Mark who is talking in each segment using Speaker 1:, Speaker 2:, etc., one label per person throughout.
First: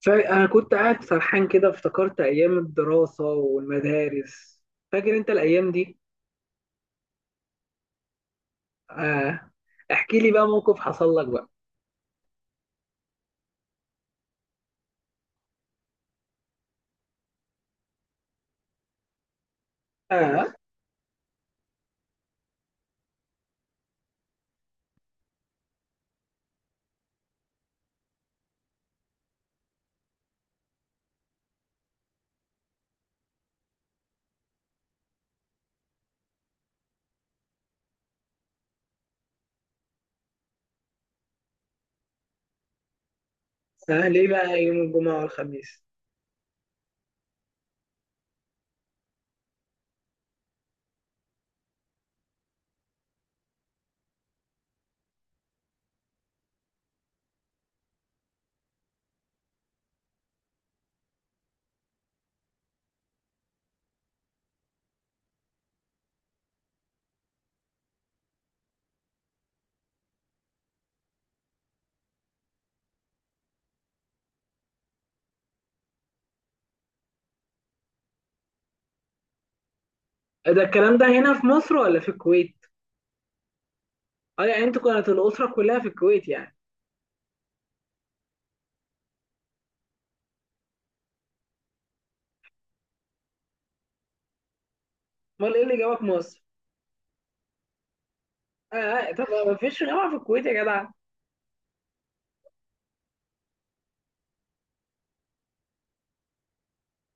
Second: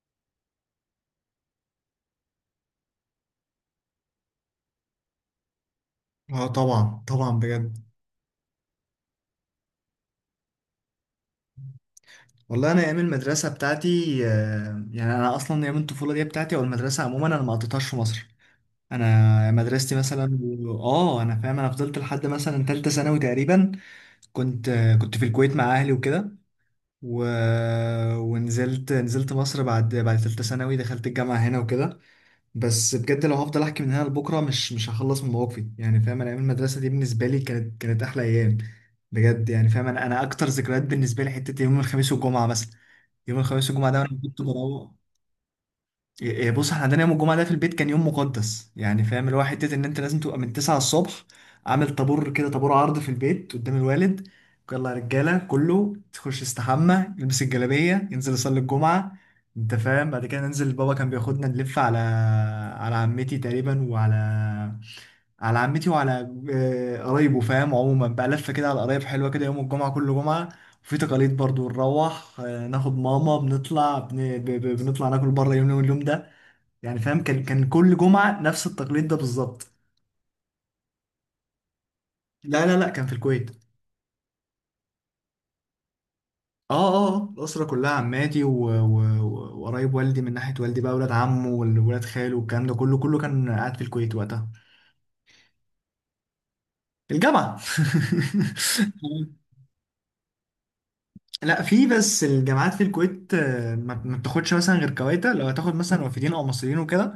Speaker 1: فأنا كنت قاعد سرحان كده، افتكرت أيام الدراسة والمدارس. فاكر أنت الأيام دي؟
Speaker 2: اه، طبعا طبعا بجد.
Speaker 1: آه. احكي لي بقى موقف حصل لك بقى.
Speaker 2: والله انا ايام المدرسه بتاعتي، يعني انا اصلا ايام الطفوله دي بتاعتي او المدرسه عموما انا ما قضيتهاش في مصر. انا مدرستي مثلا،
Speaker 1: آه.
Speaker 2: اه، انا فاهم. انا فضلت لحد مثلا تالتة ثانوي تقريبا. كنت في الكويت مع اهلي وكده. و... ونزلت مصر بعد تالتة ثانوي، دخلت الجامعه هنا وكده. بس بجد لو هفضل احكي من هنا لبكره مش هخلص من مواقفي، يعني فاهم، انا ايام المدرسه دي بالنسبه لي كانت احلى ايام. بجد، يعني فاهم، انا اكتر ذكريات بالنسبه لي حته يوم الخميس والجمعه مثلا. يوم الخميس والجمعه ده انا
Speaker 1: آه ليه
Speaker 2: كنت
Speaker 1: بقى يوم
Speaker 2: بروح.
Speaker 1: الجمعة والخميس؟
Speaker 2: إيه، بص، احنا عندنا يوم الجمعة ده في البيت كان يوم مقدس، يعني فاهم اللي هو حتة ان انت لازم تبقى من 9 الصبح عامل طابور كده، طابور عرض في البيت قدام الوالد. يلا يا رجالة، كله تخش يستحمى، يلبس الجلابية، ينزل يصلي الجمعة. انت فاهم، بعد كده ننزل بابا كان بياخدنا نلف على، على عمتي تقريبا، وعلى عمتي وعلى قرايبه. فاهم، عموما بقى لفة كده على قرايب حلوة كده يوم الجمعة، كل جمعة. وفي تقاليد برضو نروح، ناخد ماما، بنطلع بن... ب... ب... بنطلع ناكل بره اليوم ده. يعني فاهم كان كل جمعة نفس التقليد ده بالظبط.
Speaker 1: ده الكلام ده هنا في مصر ولا في الكويت؟
Speaker 2: لا لا لا، كان في الكويت.
Speaker 1: اه، يعني انتوا كانت الأسرة كلها في الكويت يعني.
Speaker 2: اه اه، الأسرة كلها عماتي وقرايب والدي، من ناحية والدي بقى، ولاد عمه وولاد خاله والكلام ده كله، كان قاعد في الكويت وقتها.
Speaker 1: امال ايه اللي جابك مصر؟
Speaker 2: الجامعة.
Speaker 1: آه، آه، طب ما فيش جامعة في الكويت يا جدع.
Speaker 2: لا، في، بس الجامعات في الكويت ما بتاخدش مثلا غير كويتا، لو هتاخد مثلا وافدين او مصريين وكده،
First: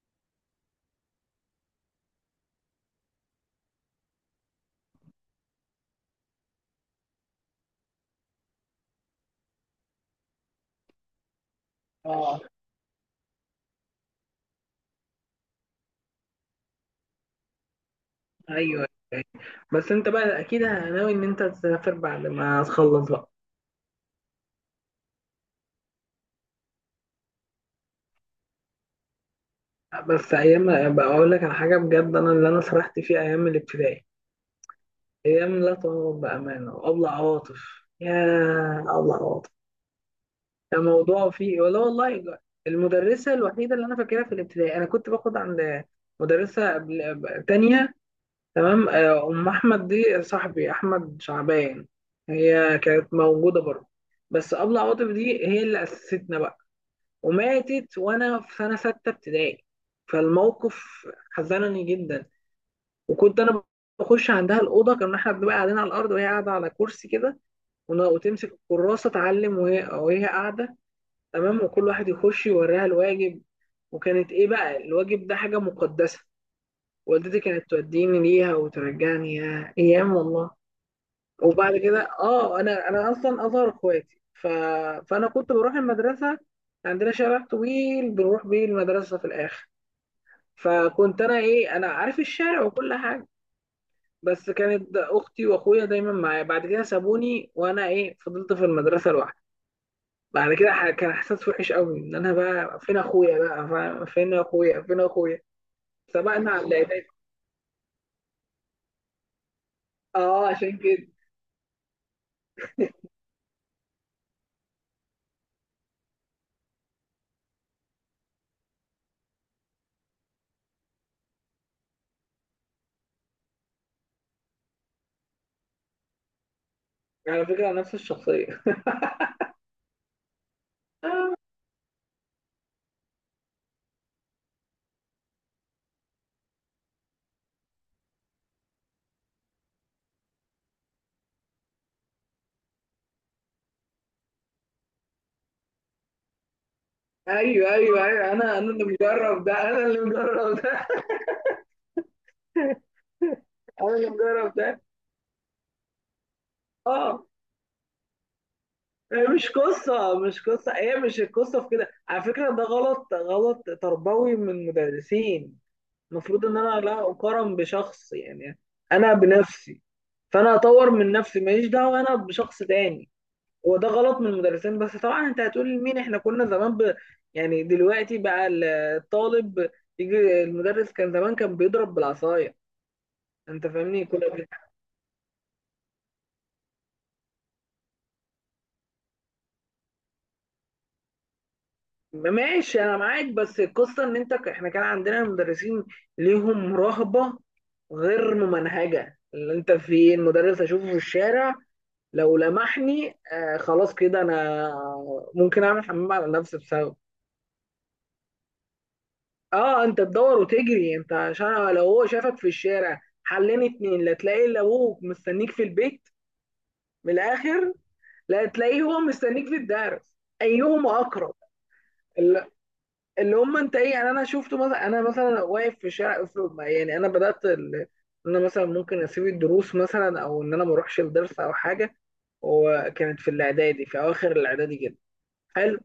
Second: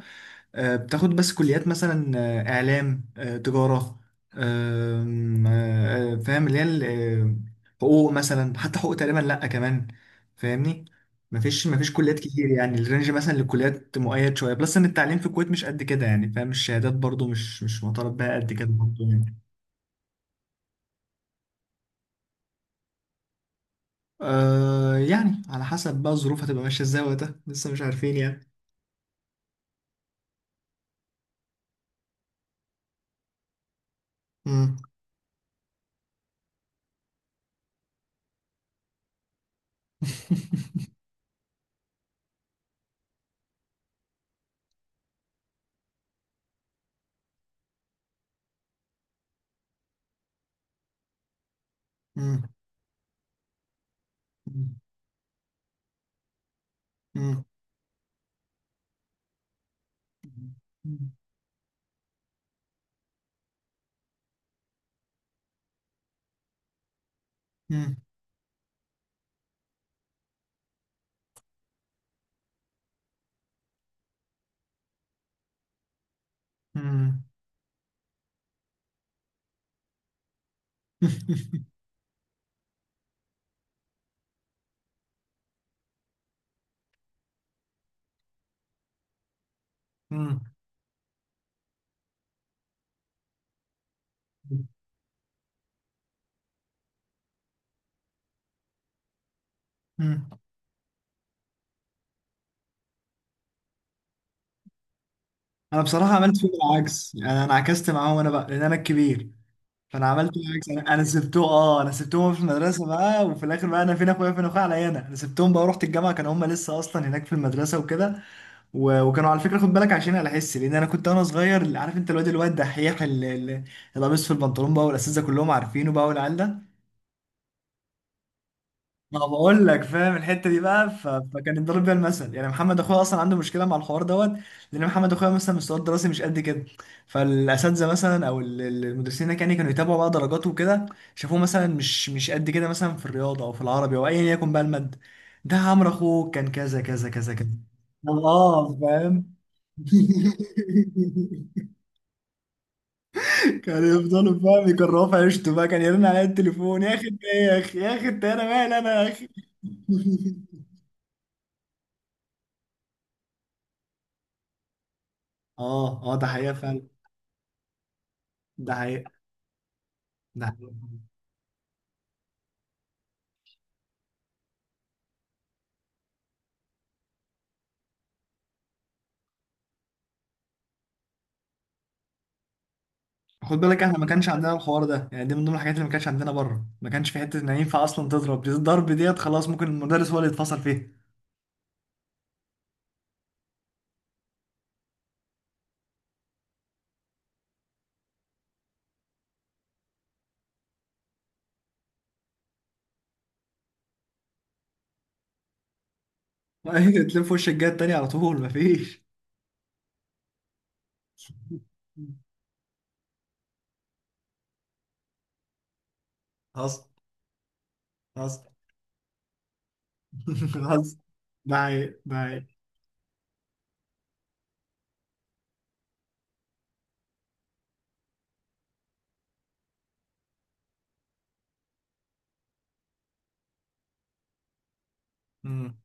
Speaker 2: بتاخد بس كليات مثلا، إعلام، تجارة، آم، آه، آه، فاهم اللي هي، حقوق مثلا، حتى حقوق تقريبا لأ كمان. فاهمني، مفيش كليات
Speaker 1: اه.
Speaker 2: كتير، يعني الرينج مثلا للكليات مؤيد شوية بلس، إن التعليم في الكويت مش قد كده، يعني فاهم الشهادات برضو مش معترف بها قد كده
Speaker 1: ايوه.
Speaker 2: برضو
Speaker 1: أيوة.
Speaker 2: يعني.
Speaker 1: بس انت بقى اكيد ناوي ان انت تسافر بعد ما تخلص بقى.
Speaker 2: آه، يعني على حسب بقى الظروف هتبقى ماشية ازاي وقتها، لسه مش عارفين يعني.
Speaker 1: بس ايام بقى اقول لك على حاجه بجد، انا اللي انا سرحت فيه ايام الابتدائي.
Speaker 2: مم.
Speaker 1: ايام لا تعوض بامانه. وابلع عواطف يا ابلع عواطف. الموضوع فيه ولا والله. المدرسه الوحيده اللي انا فاكرها في الابتدائي، انا كنت باخد عند مدرسه قبل تانية. تمام، ام احمد دي صاحبي احمد شعبان.
Speaker 2: مم.
Speaker 1: هي كانت موجوده برضه. بس ابلع عواطف دي هي اللي اسستنا بقى.
Speaker 2: مم.
Speaker 1: وماتت وانا في سنه سته ابتدائي. فالموقف
Speaker 2: مم.
Speaker 1: حزنني جدا. وكنت انا بخش عندها الاوضه، كنا احنا بنبقى قاعدين على الارض وهي قاعده على كرسي كده،
Speaker 2: مم.
Speaker 1: وتمسك الكراسه تعلم وهي قاعده. تمام، وكل واحد يخش يوريها الواجب. وكانت ايه بقى؟ الواجب ده حاجه مقدسه.
Speaker 2: مم.
Speaker 1: والدتي كانت توديني ليها وترجعني. يا ايام والله. وبعد كده انا اصلا اصغر اخواتي، فانا كنت بروح المدرسه. عندنا شارع طويل بنروح بيه المدرسه في الاخر.
Speaker 2: مم.
Speaker 1: فكنت انا ايه انا عارف الشارع وكل حاجه. بس كانت اختي واخويا دايما معايا، بعد كده سابوني وانا ايه فضلت في المدرسه لوحدي.
Speaker 2: مم.
Speaker 1: بعد كده كان احساس وحش قوي، ان انا بقى فين اخويا بقى، فاهم؟ فين اخويا، فين اخويا.
Speaker 2: انا بصراحه عملت فيهم
Speaker 1: سبقنا على الاعدادي.
Speaker 2: العكس، يعني انا عكست معاهم، انا بقى لان انا الكبير، فانا عملت
Speaker 1: اه
Speaker 2: العكس،
Speaker 1: عشان
Speaker 2: انا انا
Speaker 1: كده.
Speaker 2: سبتهم اه انا سبتهم في المدرسه بقى. وفي الاخر بقى انا فين اخويا، فين اخويا، عليا، انا سبتهم بقى ورحت الجامعه، كانوا هم لسه اصلا هناك في المدرسه وكده. وكانوا، على فكره خد بالك، عشان على حس، لان انا كنت وانا صغير عارف انت، الواد، الواد دحيح، اللي لابس في البنطلون بقى، والاساتذه كلهم عارفينه بقى، والعيال ده
Speaker 1: على فكره نفس الشخصيه.
Speaker 2: ما بقول لك. فاهم الحته دي بقى، فكان يضرب بيها المثل. يعني محمد اخويا اصلا عنده مشكله مع الحوار دوت، لان محمد اخويا مثلا مستواه الدراسي مش قد كده، فالاساتذه مثلا او المدرسين هناك يعني كانوا يتابعوا بقى درجاته وكده، شافوه مثلا مش قد كده مثلا في الرياضه او في العربي او ايا يكن بقى الماده، ده عمرو اخوه كان كذا كذا كذا كذا.
Speaker 1: ايوه، ايوه، ايوه، انا
Speaker 2: الله،
Speaker 1: اللي
Speaker 2: فاهم.
Speaker 1: مجرب ده، انا اللي مجرب ده.
Speaker 2: كان
Speaker 1: انا اللي
Speaker 2: يفضلوا،
Speaker 1: مجرب
Speaker 2: فاهم،
Speaker 1: ده.
Speaker 2: يكرهوا في عيشته بقى، كان يرن عليا التليفون: يا اخي إنت
Speaker 1: اه.
Speaker 2: إيه، يا اخي، يا اخي إنت، انا مالي انا يا
Speaker 1: هي
Speaker 2: اخي.
Speaker 1: مش قصه، مش قصه، هي مش القصه في كده. على فكره ده غلط، غلط تربوي من المدرسين.
Speaker 2: اه اه، ده
Speaker 1: المفروض
Speaker 2: حقيقة
Speaker 1: ان انا
Speaker 2: فعلا.
Speaker 1: لا اقارن بشخص يعني.
Speaker 2: ده حقيقة.
Speaker 1: انا بنفسي.
Speaker 2: ده
Speaker 1: فانا
Speaker 2: حقيقة.
Speaker 1: اطور من نفسي، ماليش دعوه انا بشخص تاني. هو ده غلط من المدرسين، بس طبعا انت هتقول لمين، احنا كنا زمان يعني دلوقتي بقى، الطالب يجي المدرس كان زمان كان بيضرب بالعصايه.
Speaker 2: خد
Speaker 1: انت
Speaker 2: بالك، احنا
Speaker 1: فاهمني
Speaker 2: ما
Speaker 1: كنا...
Speaker 2: كانش عندنا الحوار ده، يعني دي من ضمن الحاجات اللي ما كانش عندنا بره. ما كانش في حتة ان ينفع اصلا تضرب، دي الضرب ديت خلاص، ممكن المدرس هو اللي يتفصل فيها.
Speaker 1: ماشي انا معاك، بس القصه ان انت احنا كان عندنا مدرسين ليهم رهبه غير ممنهجه. اللي انت في، المدرس اشوفه في الشارع لو لمحني آه، خلاص كده انا ممكن اعمل حمام على نفسي بسبب.
Speaker 2: تلف وش الجهة التانية على طول، ما فيش.
Speaker 1: اه انت تدور وتجري انت، عشان لو هو شافك في الشارع حلين اتنين، لا تلاقي الا ابوك مستنيك في البيت.
Speaker 2: حصل.
Speaker 1: من الاخر.
Speaker 2: حصل.
Speaker 1: لا تلاقيه هو مستنيك في الدرس.
Speaker 2: حصل.
Speaker 1: ايهما اقرب.
Speaker 2: ده حقيقة، ده حقيقة.
Speaker 1: اللي هم انت ايه يعني، انا شفته مثلا، انا مثلا واقف في شارع افرض يعني انا بدات ان انا مثلا ممكن اسيب الدروس مثلا، او ان انا ما اروحش الدرس او حاجه. وكانت في الاعدادي، في اواخر الاعدادي كده.
Speaker 2: مم.
Speaker 1: حلو.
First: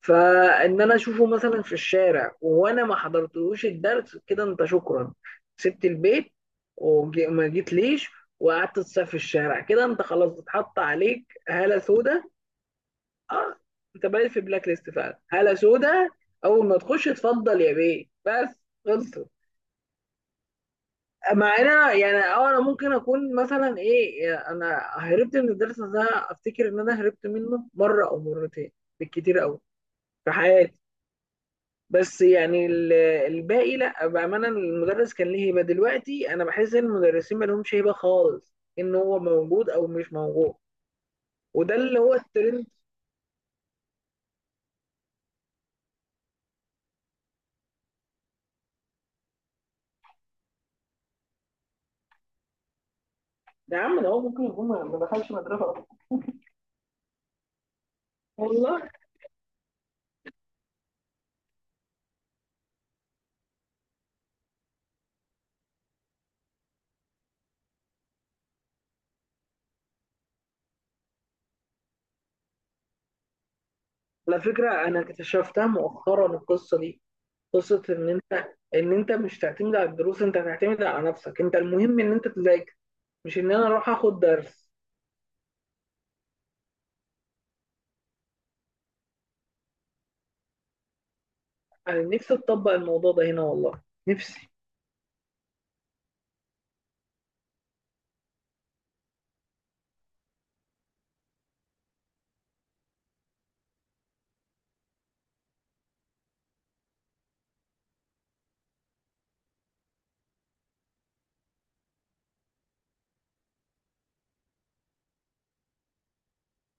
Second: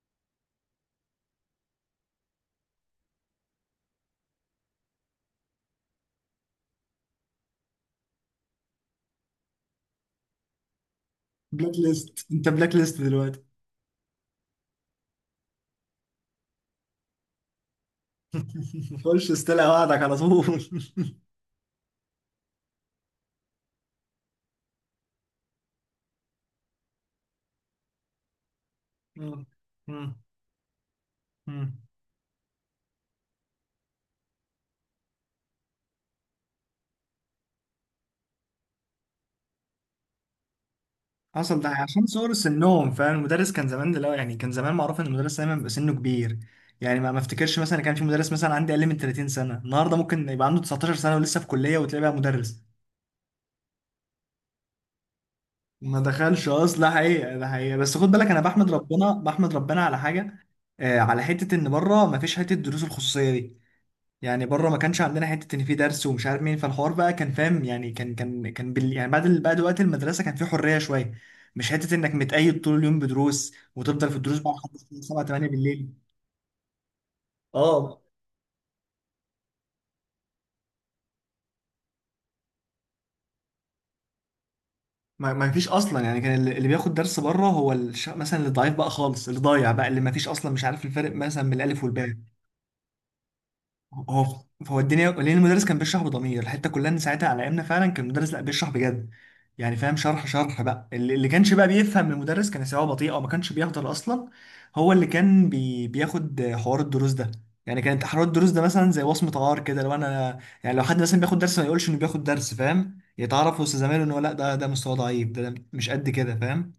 Speaker 1: فان انا اشوفه مثلا في الشارع وانا ما حضرتلوش الدرس، كده انت شكرا، سبت البيت وما جيت ليش وقعدت تسافر في الشارع، كده انت خلاص اتحط عليك
Speaker 2: بلاك
Speaker 1: هاله سودا.
Speaker 2: ليست، انت بلاك ليست دلوقتي.
Speaker 1: اه انت بقيت في بلاك ليست فعلا، هالة سودا. اول ما تخش اتفضل يا بيه بس. خلصت.
Speaker 2: خش استلقى وعدك على طول.
Speaker 1: مع ان انا يعني، انا ممكن اكون مثلا ايه، يعني انا هربت من الدرس ده، افتكر ان انا هربت منه مره او مرتين بالكتير
Speaker 2: مم.
Speaker 1: قوي
Speaker 2: مم.
Speaker 1: في حياتي.
Speaker 2: مم.
Speaker 1: بس يعني الباقي لا بامانه، المدرس كان ليه هيبه. دلوقتي انا بحس ان المدرسين ما لهمش هيبه خالص، ان هو موجود او مش موجود.
Speaker 2: حصل. ده
Speaker 1: وده اللي
Speaker 2: عشان
Speaker 1: هو
Speaker 2: صغر
Speaker 1: الترند.
Speaker 2: سنهم، فاهم المدرس كان زمان، دلوقتي يعني، كان زمان معروف ان المدرس دايما بيبقى سنه كبير، يعني ما افتكرش مثلا كان في مدرس مثلا عندي اقل من 30 سنه، النهارده ممكن يبقى عنده 19 سنه ولسه في كليه وتلاقيه بقى مدرس.
Speaker 1: يا عم ده هو ممكن يكون ما دخلش مدرسه اصلا.
Speaker 2: ما دخلش اصلا، حقيقه، ده حقيقه. بس خد بالك، انا بحمد
Speaker 1: والله.
Speaker 2: ربنا بحمد ربنا على حاجه. آه، على حته ان بره ما فيش حته الدروس الخصوصيه دي. يعني بره ما كانش عندنا حته ان في درس ومش عارف مين، فالحوار بقى كان فاهم، يعني كان بال، يعني بعد بعد وقت المدرسه كان في حريه شويه، مش حته انك متقيد طول اليوم بدروس وتفضل في الدروس
Speaker 1: على
Speaker 2: بقى لحد
Speaker 1: فكرة أنا
Speaker 2: الساعه 7 8
Speaker 1: اكتشفتها
Speaker 2: بالليل.
Speaker 1: مؤخرا القصة دي، قصة
Speaker 2: اه،
Speaker 1: إن أنت، إن أنت مش تعتمد على الدروس، أنت تعتمد على نفسك، أنت المهم إن أنت تذاكر، مش إن أنا أروح آخد درس.
Speaker 2: ما فيش اصلا يعني، كان اللي بياخد درس بره هو مثلا اللي ضعيف بقى خالص، اللي ضايع بقى، اللي ما فيش اصلا، مش عارف الفرق مثلا من الالف
Speaker 1: أنا
Speaker 2: والباء.
Speaker 1: نفسي أطبق الموضوع ده هنا والله.
Speaker 2: هو
Speaker 1: نفسي.
Speaker 2: هو الدنيا، لان المدرس كان بيشرح بضمير، الحته كلها ان ساعتها على ايامنا فعلا كان المدرس لا، بيشرح بجد، يعني فاهم، شرح شرح بقى. اللي كانش بقى بيفهم من المدرس كان سواء بطيء او ما كانش بيحضر اصلا، هو اللي كان بياخد حوار الدروس ده. يعني كانت حوار الدروس ده مثلا زي وصمه عار كده، لو انا يعني، لو حد مثلا بياخد درس ما يقولش انه بياخد درس، فاهم، يتعرف وسط زمايله ان هو لا، ده، ده, مستواه ضعيف، ده مش قد كده، فاهم.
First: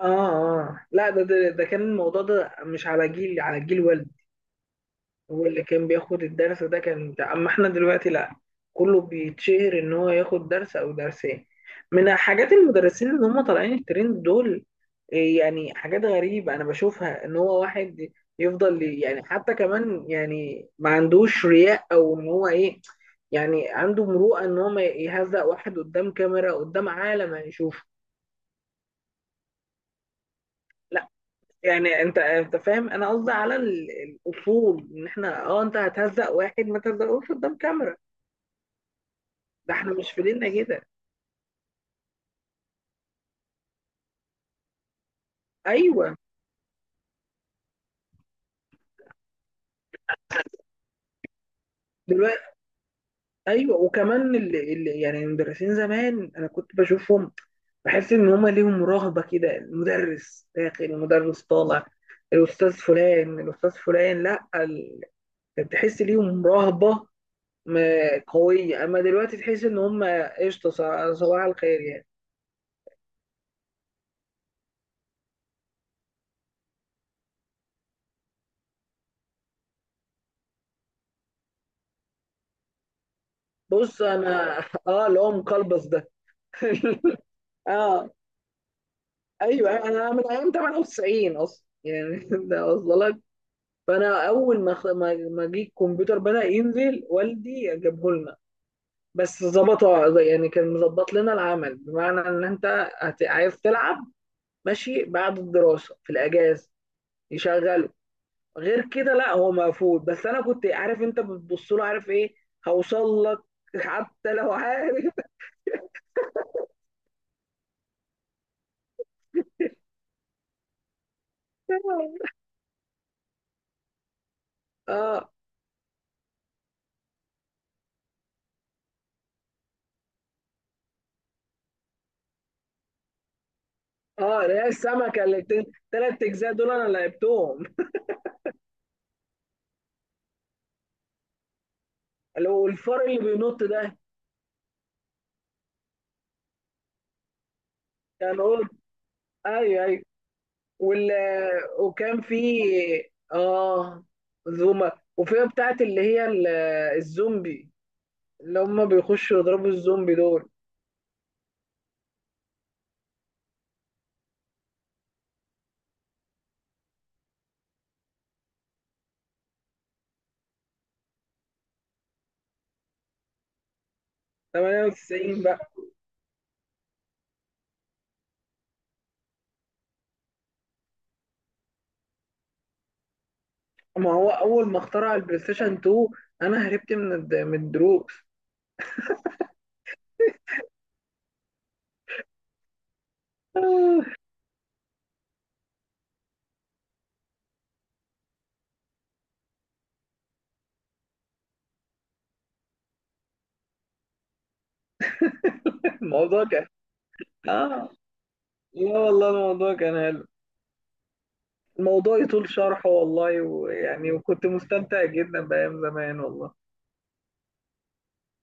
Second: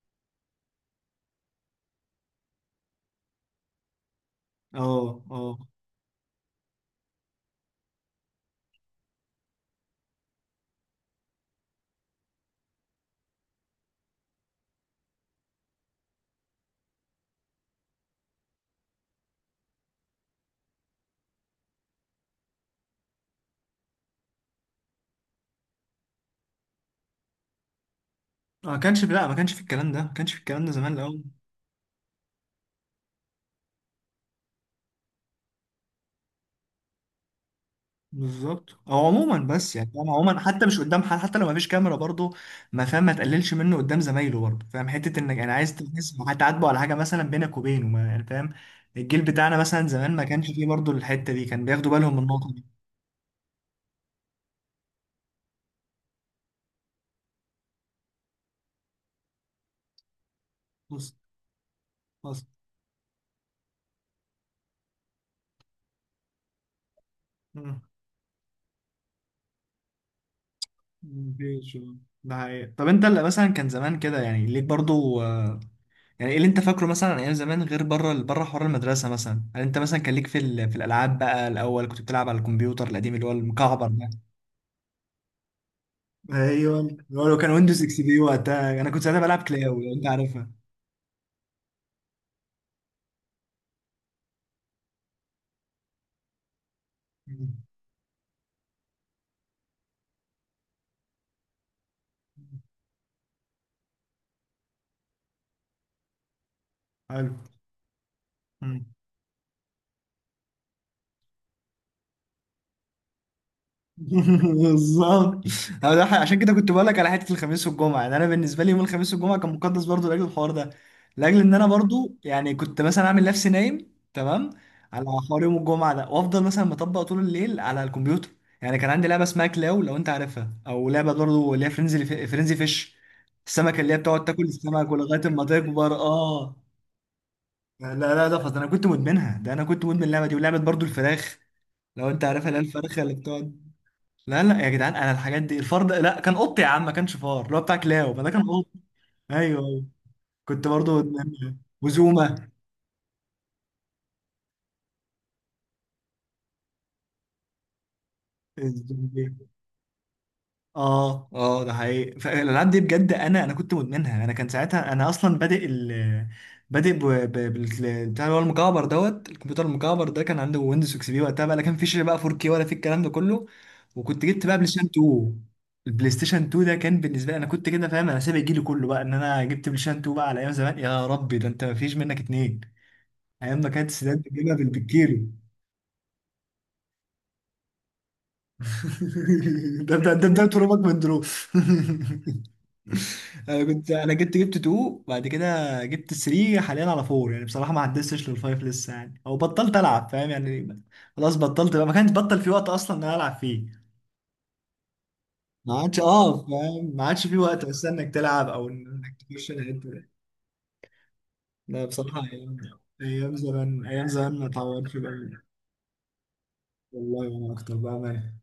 Speaker 1: آه، آه، لا ده ده كان الموضوع ده مش على جيلي، على جيل والدي.
Speaker 2: اه اه،
Speaker 1: هو اللي كان بياخد الدرس ده كان بتاع، اما احنا دلوقتي لا، كله بيتشهر ان هو ياخد درس او درسين. من حاجات المدرسين اللي هم طالعين الترند دول، إيه يعني حاجات غريبة انا بشوفها، ان هو واحد يفضل يعني حتى كمان، يعني ما عندوش رياء، او ان هو ايه، يعني عنده مروءة ان هو ما يهزق واحد قدام كاميرا قدام عالم هيشوفه.
Speaker 2: ما كانش، لا ما كانش في الكلام ده، ما كانش في الكلام ده زمان
Speaker 1: لا
Speaker 2: الاول.
Speaker 1: يعني انت فاهم انا قصدي على الاصول، ان احنا، انت هتهزق واحد، ما تهزقوش قدام كاميرا.
Speaker 2: بالظبط، او عموما
Speaker 1: ده
Speaker 2: بس يعني،
Speaker 1: احنا
Speaker 2: فاهم،
Speaker 1: مش في
Speaker 2: عموما
Speaker 1: ديننا
Speaker 2: حتى مش
Speaker 1: كده.
Speaker 2: قدام حد، حتى لو ما فيش كاميرا برضه، ما فاهم، ما تقللش منه قدام زمايله برضه، فاهم، حته انك، انا عايز
Speaker 1: ايوه.
Speaker 2: تحس، هتعاتبه على حاجه مثلا بينك وبينه، ما يعني فاهم. الجيل بتاعنا مثلا زمان ما كانش فيه برضه الحته دي، كان بياخدوا بالهم من
Speaker 1: دلوقتي.
Speaker 2: النقطه دي.
Speaker 1: ايوه، وكمان اللي يعني المدرسين زمان انا كنت بشوفهم بحس ان هما ليهم رهبه كده. المدرس داخل،
Speaker 2: بص،
Speaker 1: المدرس طالع،
Speaker 2: بص.
Speaker 1: الاستاذ فلان، الاستاذ فلان، لا كنت تحس ليهم رهبه
Speaker 2: مم.
Speaker 1: قويه. اما دلوقتي تحس ان هما قشطه، صباح
Speaker 2: مفيش
Speaker 1: الخير
Speaker 2: والله.
Speaker 1: يعني.
Speaker 2: ده حقيقة. طب انت اللي مثلا كان زمان كده، يعني ليك برضو يعني ايه اللي انت فاكره مثلا عن ايام زمان غير بره، بره حوار المدرسة مثلا؟ هل انت مثلا كان ليك في في الالعاب بقى، الاول كنت بتلعب على الكمبيوتر القديم اللي هو المكعب
Speaker 1: بص
Speaker 2: ده؟
Speaker 1: انا اه، اللي هو مقلبص ده.
Speaker 2: ايوه، هو لو كان ويندوز اكس
Speaker 1: اه
Speaker 2: بي وقتها، انا كنت ساعتها بلعب
Speaker 1: ايوه،
Speaker 2: كلاو لو انت
Speaker 1: انا من
Speaker 2: عارفها.
Speaker 1: ايام 98 اصلا يعني. ده وصل. فانا اول ما ما جه الكمبيوتر بدأ ينزل،
Speaker 2: مم.
Speaker 1: والدي جابه لنا. بس ظبطه، يعني كان مظبط لنا العمل، بمعنى ان انت عايز تلعب ماشي، بعد الدراسه في الاجازه
Speaker 2: حلو.
Speaker 1: يشغله.
Speaker 2: مم.
Speaker 1: غير كده لا هو مقفول. بس انا كنت عارف، انت بتبص له عارف ايه، هوصل لك حتى لو عارف.
Speaker 2: بالظبط. أنا عشان كده كنت بقول لك على حته الخميس والجمعه، يعني انا بالنسبه لي يوم الخميس والجمعه كان مقدس برضو لاجل الحوار ده، لاجل ان انا برضو، يعني كنت مثلا اعمل نفسي نايم تمام على
Speaker 1: اه،
Speaker 2: حوار يوم الجمعه ده، وافضل مثلا مطبق طول الليل على الكمبيوتر. يعني كان عندي لعبه اسمها كلاو لو انت عارفها، او لعبه برضو اللي هي فرينزي فيش، السمكه اللي هي بتقعد
Speaker 1: اه،
Speaker 2: تاكل
Speaker 1: اللي هي
Speaker 2: السمك ولغايه
Speaker 1: السمكه اللي
Speaker 2: ما تكبر.
Speaker 1: ثلاث اجزاء
Speaker 2: اه،
Speaker 1: دول انا لعبتهم.
Speaker 2: لا لا، ده فظيع، انا كنت مدمنها، ده انا كنت مدمن اللعبه دي. ولعبه برضو الفراخ لو انت عارفها،
Speaker 1: اللي
Speaker 2: اللي هي
Speaker 1: هو الفار
Speaker 2: الفرخه اللي
Speaker 1: اللي بينط
Speaker 2: بتقعد.
Speaker 1: ده.
Speaker 2: لا لا يا جدعان، انا الحاجات دي، الفار ده لا، كان قط يا عم، ما كانش فار، اللي هو بتاع كلاو، ما ده
Speaker 1: كان
Speaker 2: كان قط.
Speaker 1: قلت.
Speaker 2: ايوه،
Speaker 1: ايوه،
Speaker 2: ايوه،
Speaker 1: ايوه.
Speaker 2: كنت برضو
Speaker 1: وال...
Speaker 2: مدمنها.
Speaker 1: وكان في
Speaker 2: وزوما.
Speaker 1: اه زوما، وفيها بتاعت اللي هي الزومبي، اللي هم بيخشوا يضربوا الزومبي دول.
Speaker 2: اه اه، ده حقيقي، فالالعاب دي بجد انا كنت مدمنها. انا كان ساعتها انا اصلا بادئ بتاع اللي هو المكعب دوت، الكمبيوتر المكعب ده كان عنده ويندوز اكس بي وقتها بقى، لا كان فيش بقى 4K ولا في الكلام ده كله. وكنت جبت بقى بلاي ستيشن 2،
Speaker 1: 98 بقى.
Speaker 2: البلاي ستيشن 2 ده كان بالنسبه لي، انا كنت كده فاهم، انا سابق جيلي كله بقى ان انا جبت بلاي ستيشن 2 بقى على ايام زمان. يا ربي، ده انت مفيش منك اتنين، ايام ما كانت
Speaker 1: ما
Speaker 2: السيدات
Speaker 1: هو
Speaker 2: بتجيبها
Speaker 1: اول ما اخترع
Speaker 2: بالكيلو.
Speaker 1: البلاي ستيشن 2 انا هربت من من الدروس.
Speaker 2: ده ده ده ده ترابك من دروب. انا كنت، انا جبت 2، بعد كده جبت 3، حاليا على 4 يعني، بصراحه ما عدستش لل 5 لسه يعني، او بطلت العب، فاهم يعني، خلاص بطلت بقى، ما كانش بطل في وقت اصلا ان انا العب فيه، ما عادش،
Speaker 1: الموضوع
Speaker 2: اه
Speaker 1: كان.
Speaker 2: فاهم، ما عادش في وقت
Speaker 1: اه
Speaker 2: اصلا انك تلعب او
Speaker 1: لا
Speaker 2: انك
Speaker 1: والله
Speaker 2: تخش
Speaker 1: الموضوع
Speaker 2: الحته
Speaker 1: كان
Speaker 2: دي.
Speaker 1: حلو.
Speaker 2: لا
Speaker 1: الموضوع
Speaker 2: بصراحه،
Speaker 1: يطول
Speaker 2: ايام،
Speaker 1: شرحه
Speaker 2: ايام
Speaker 1: والله،
Speaker 2: زمان، ايام
Speaker 1: ويعني
Speaker 2: زمان ما
Speaker 1: وكنت
Speaker 2: اتعوضش
Speaker 1: مستمتع
Speaker 2: بقى.
Speaker 1: جدا بأيام زمان والله.
Speaker 2: والله، وانا اكتر بقى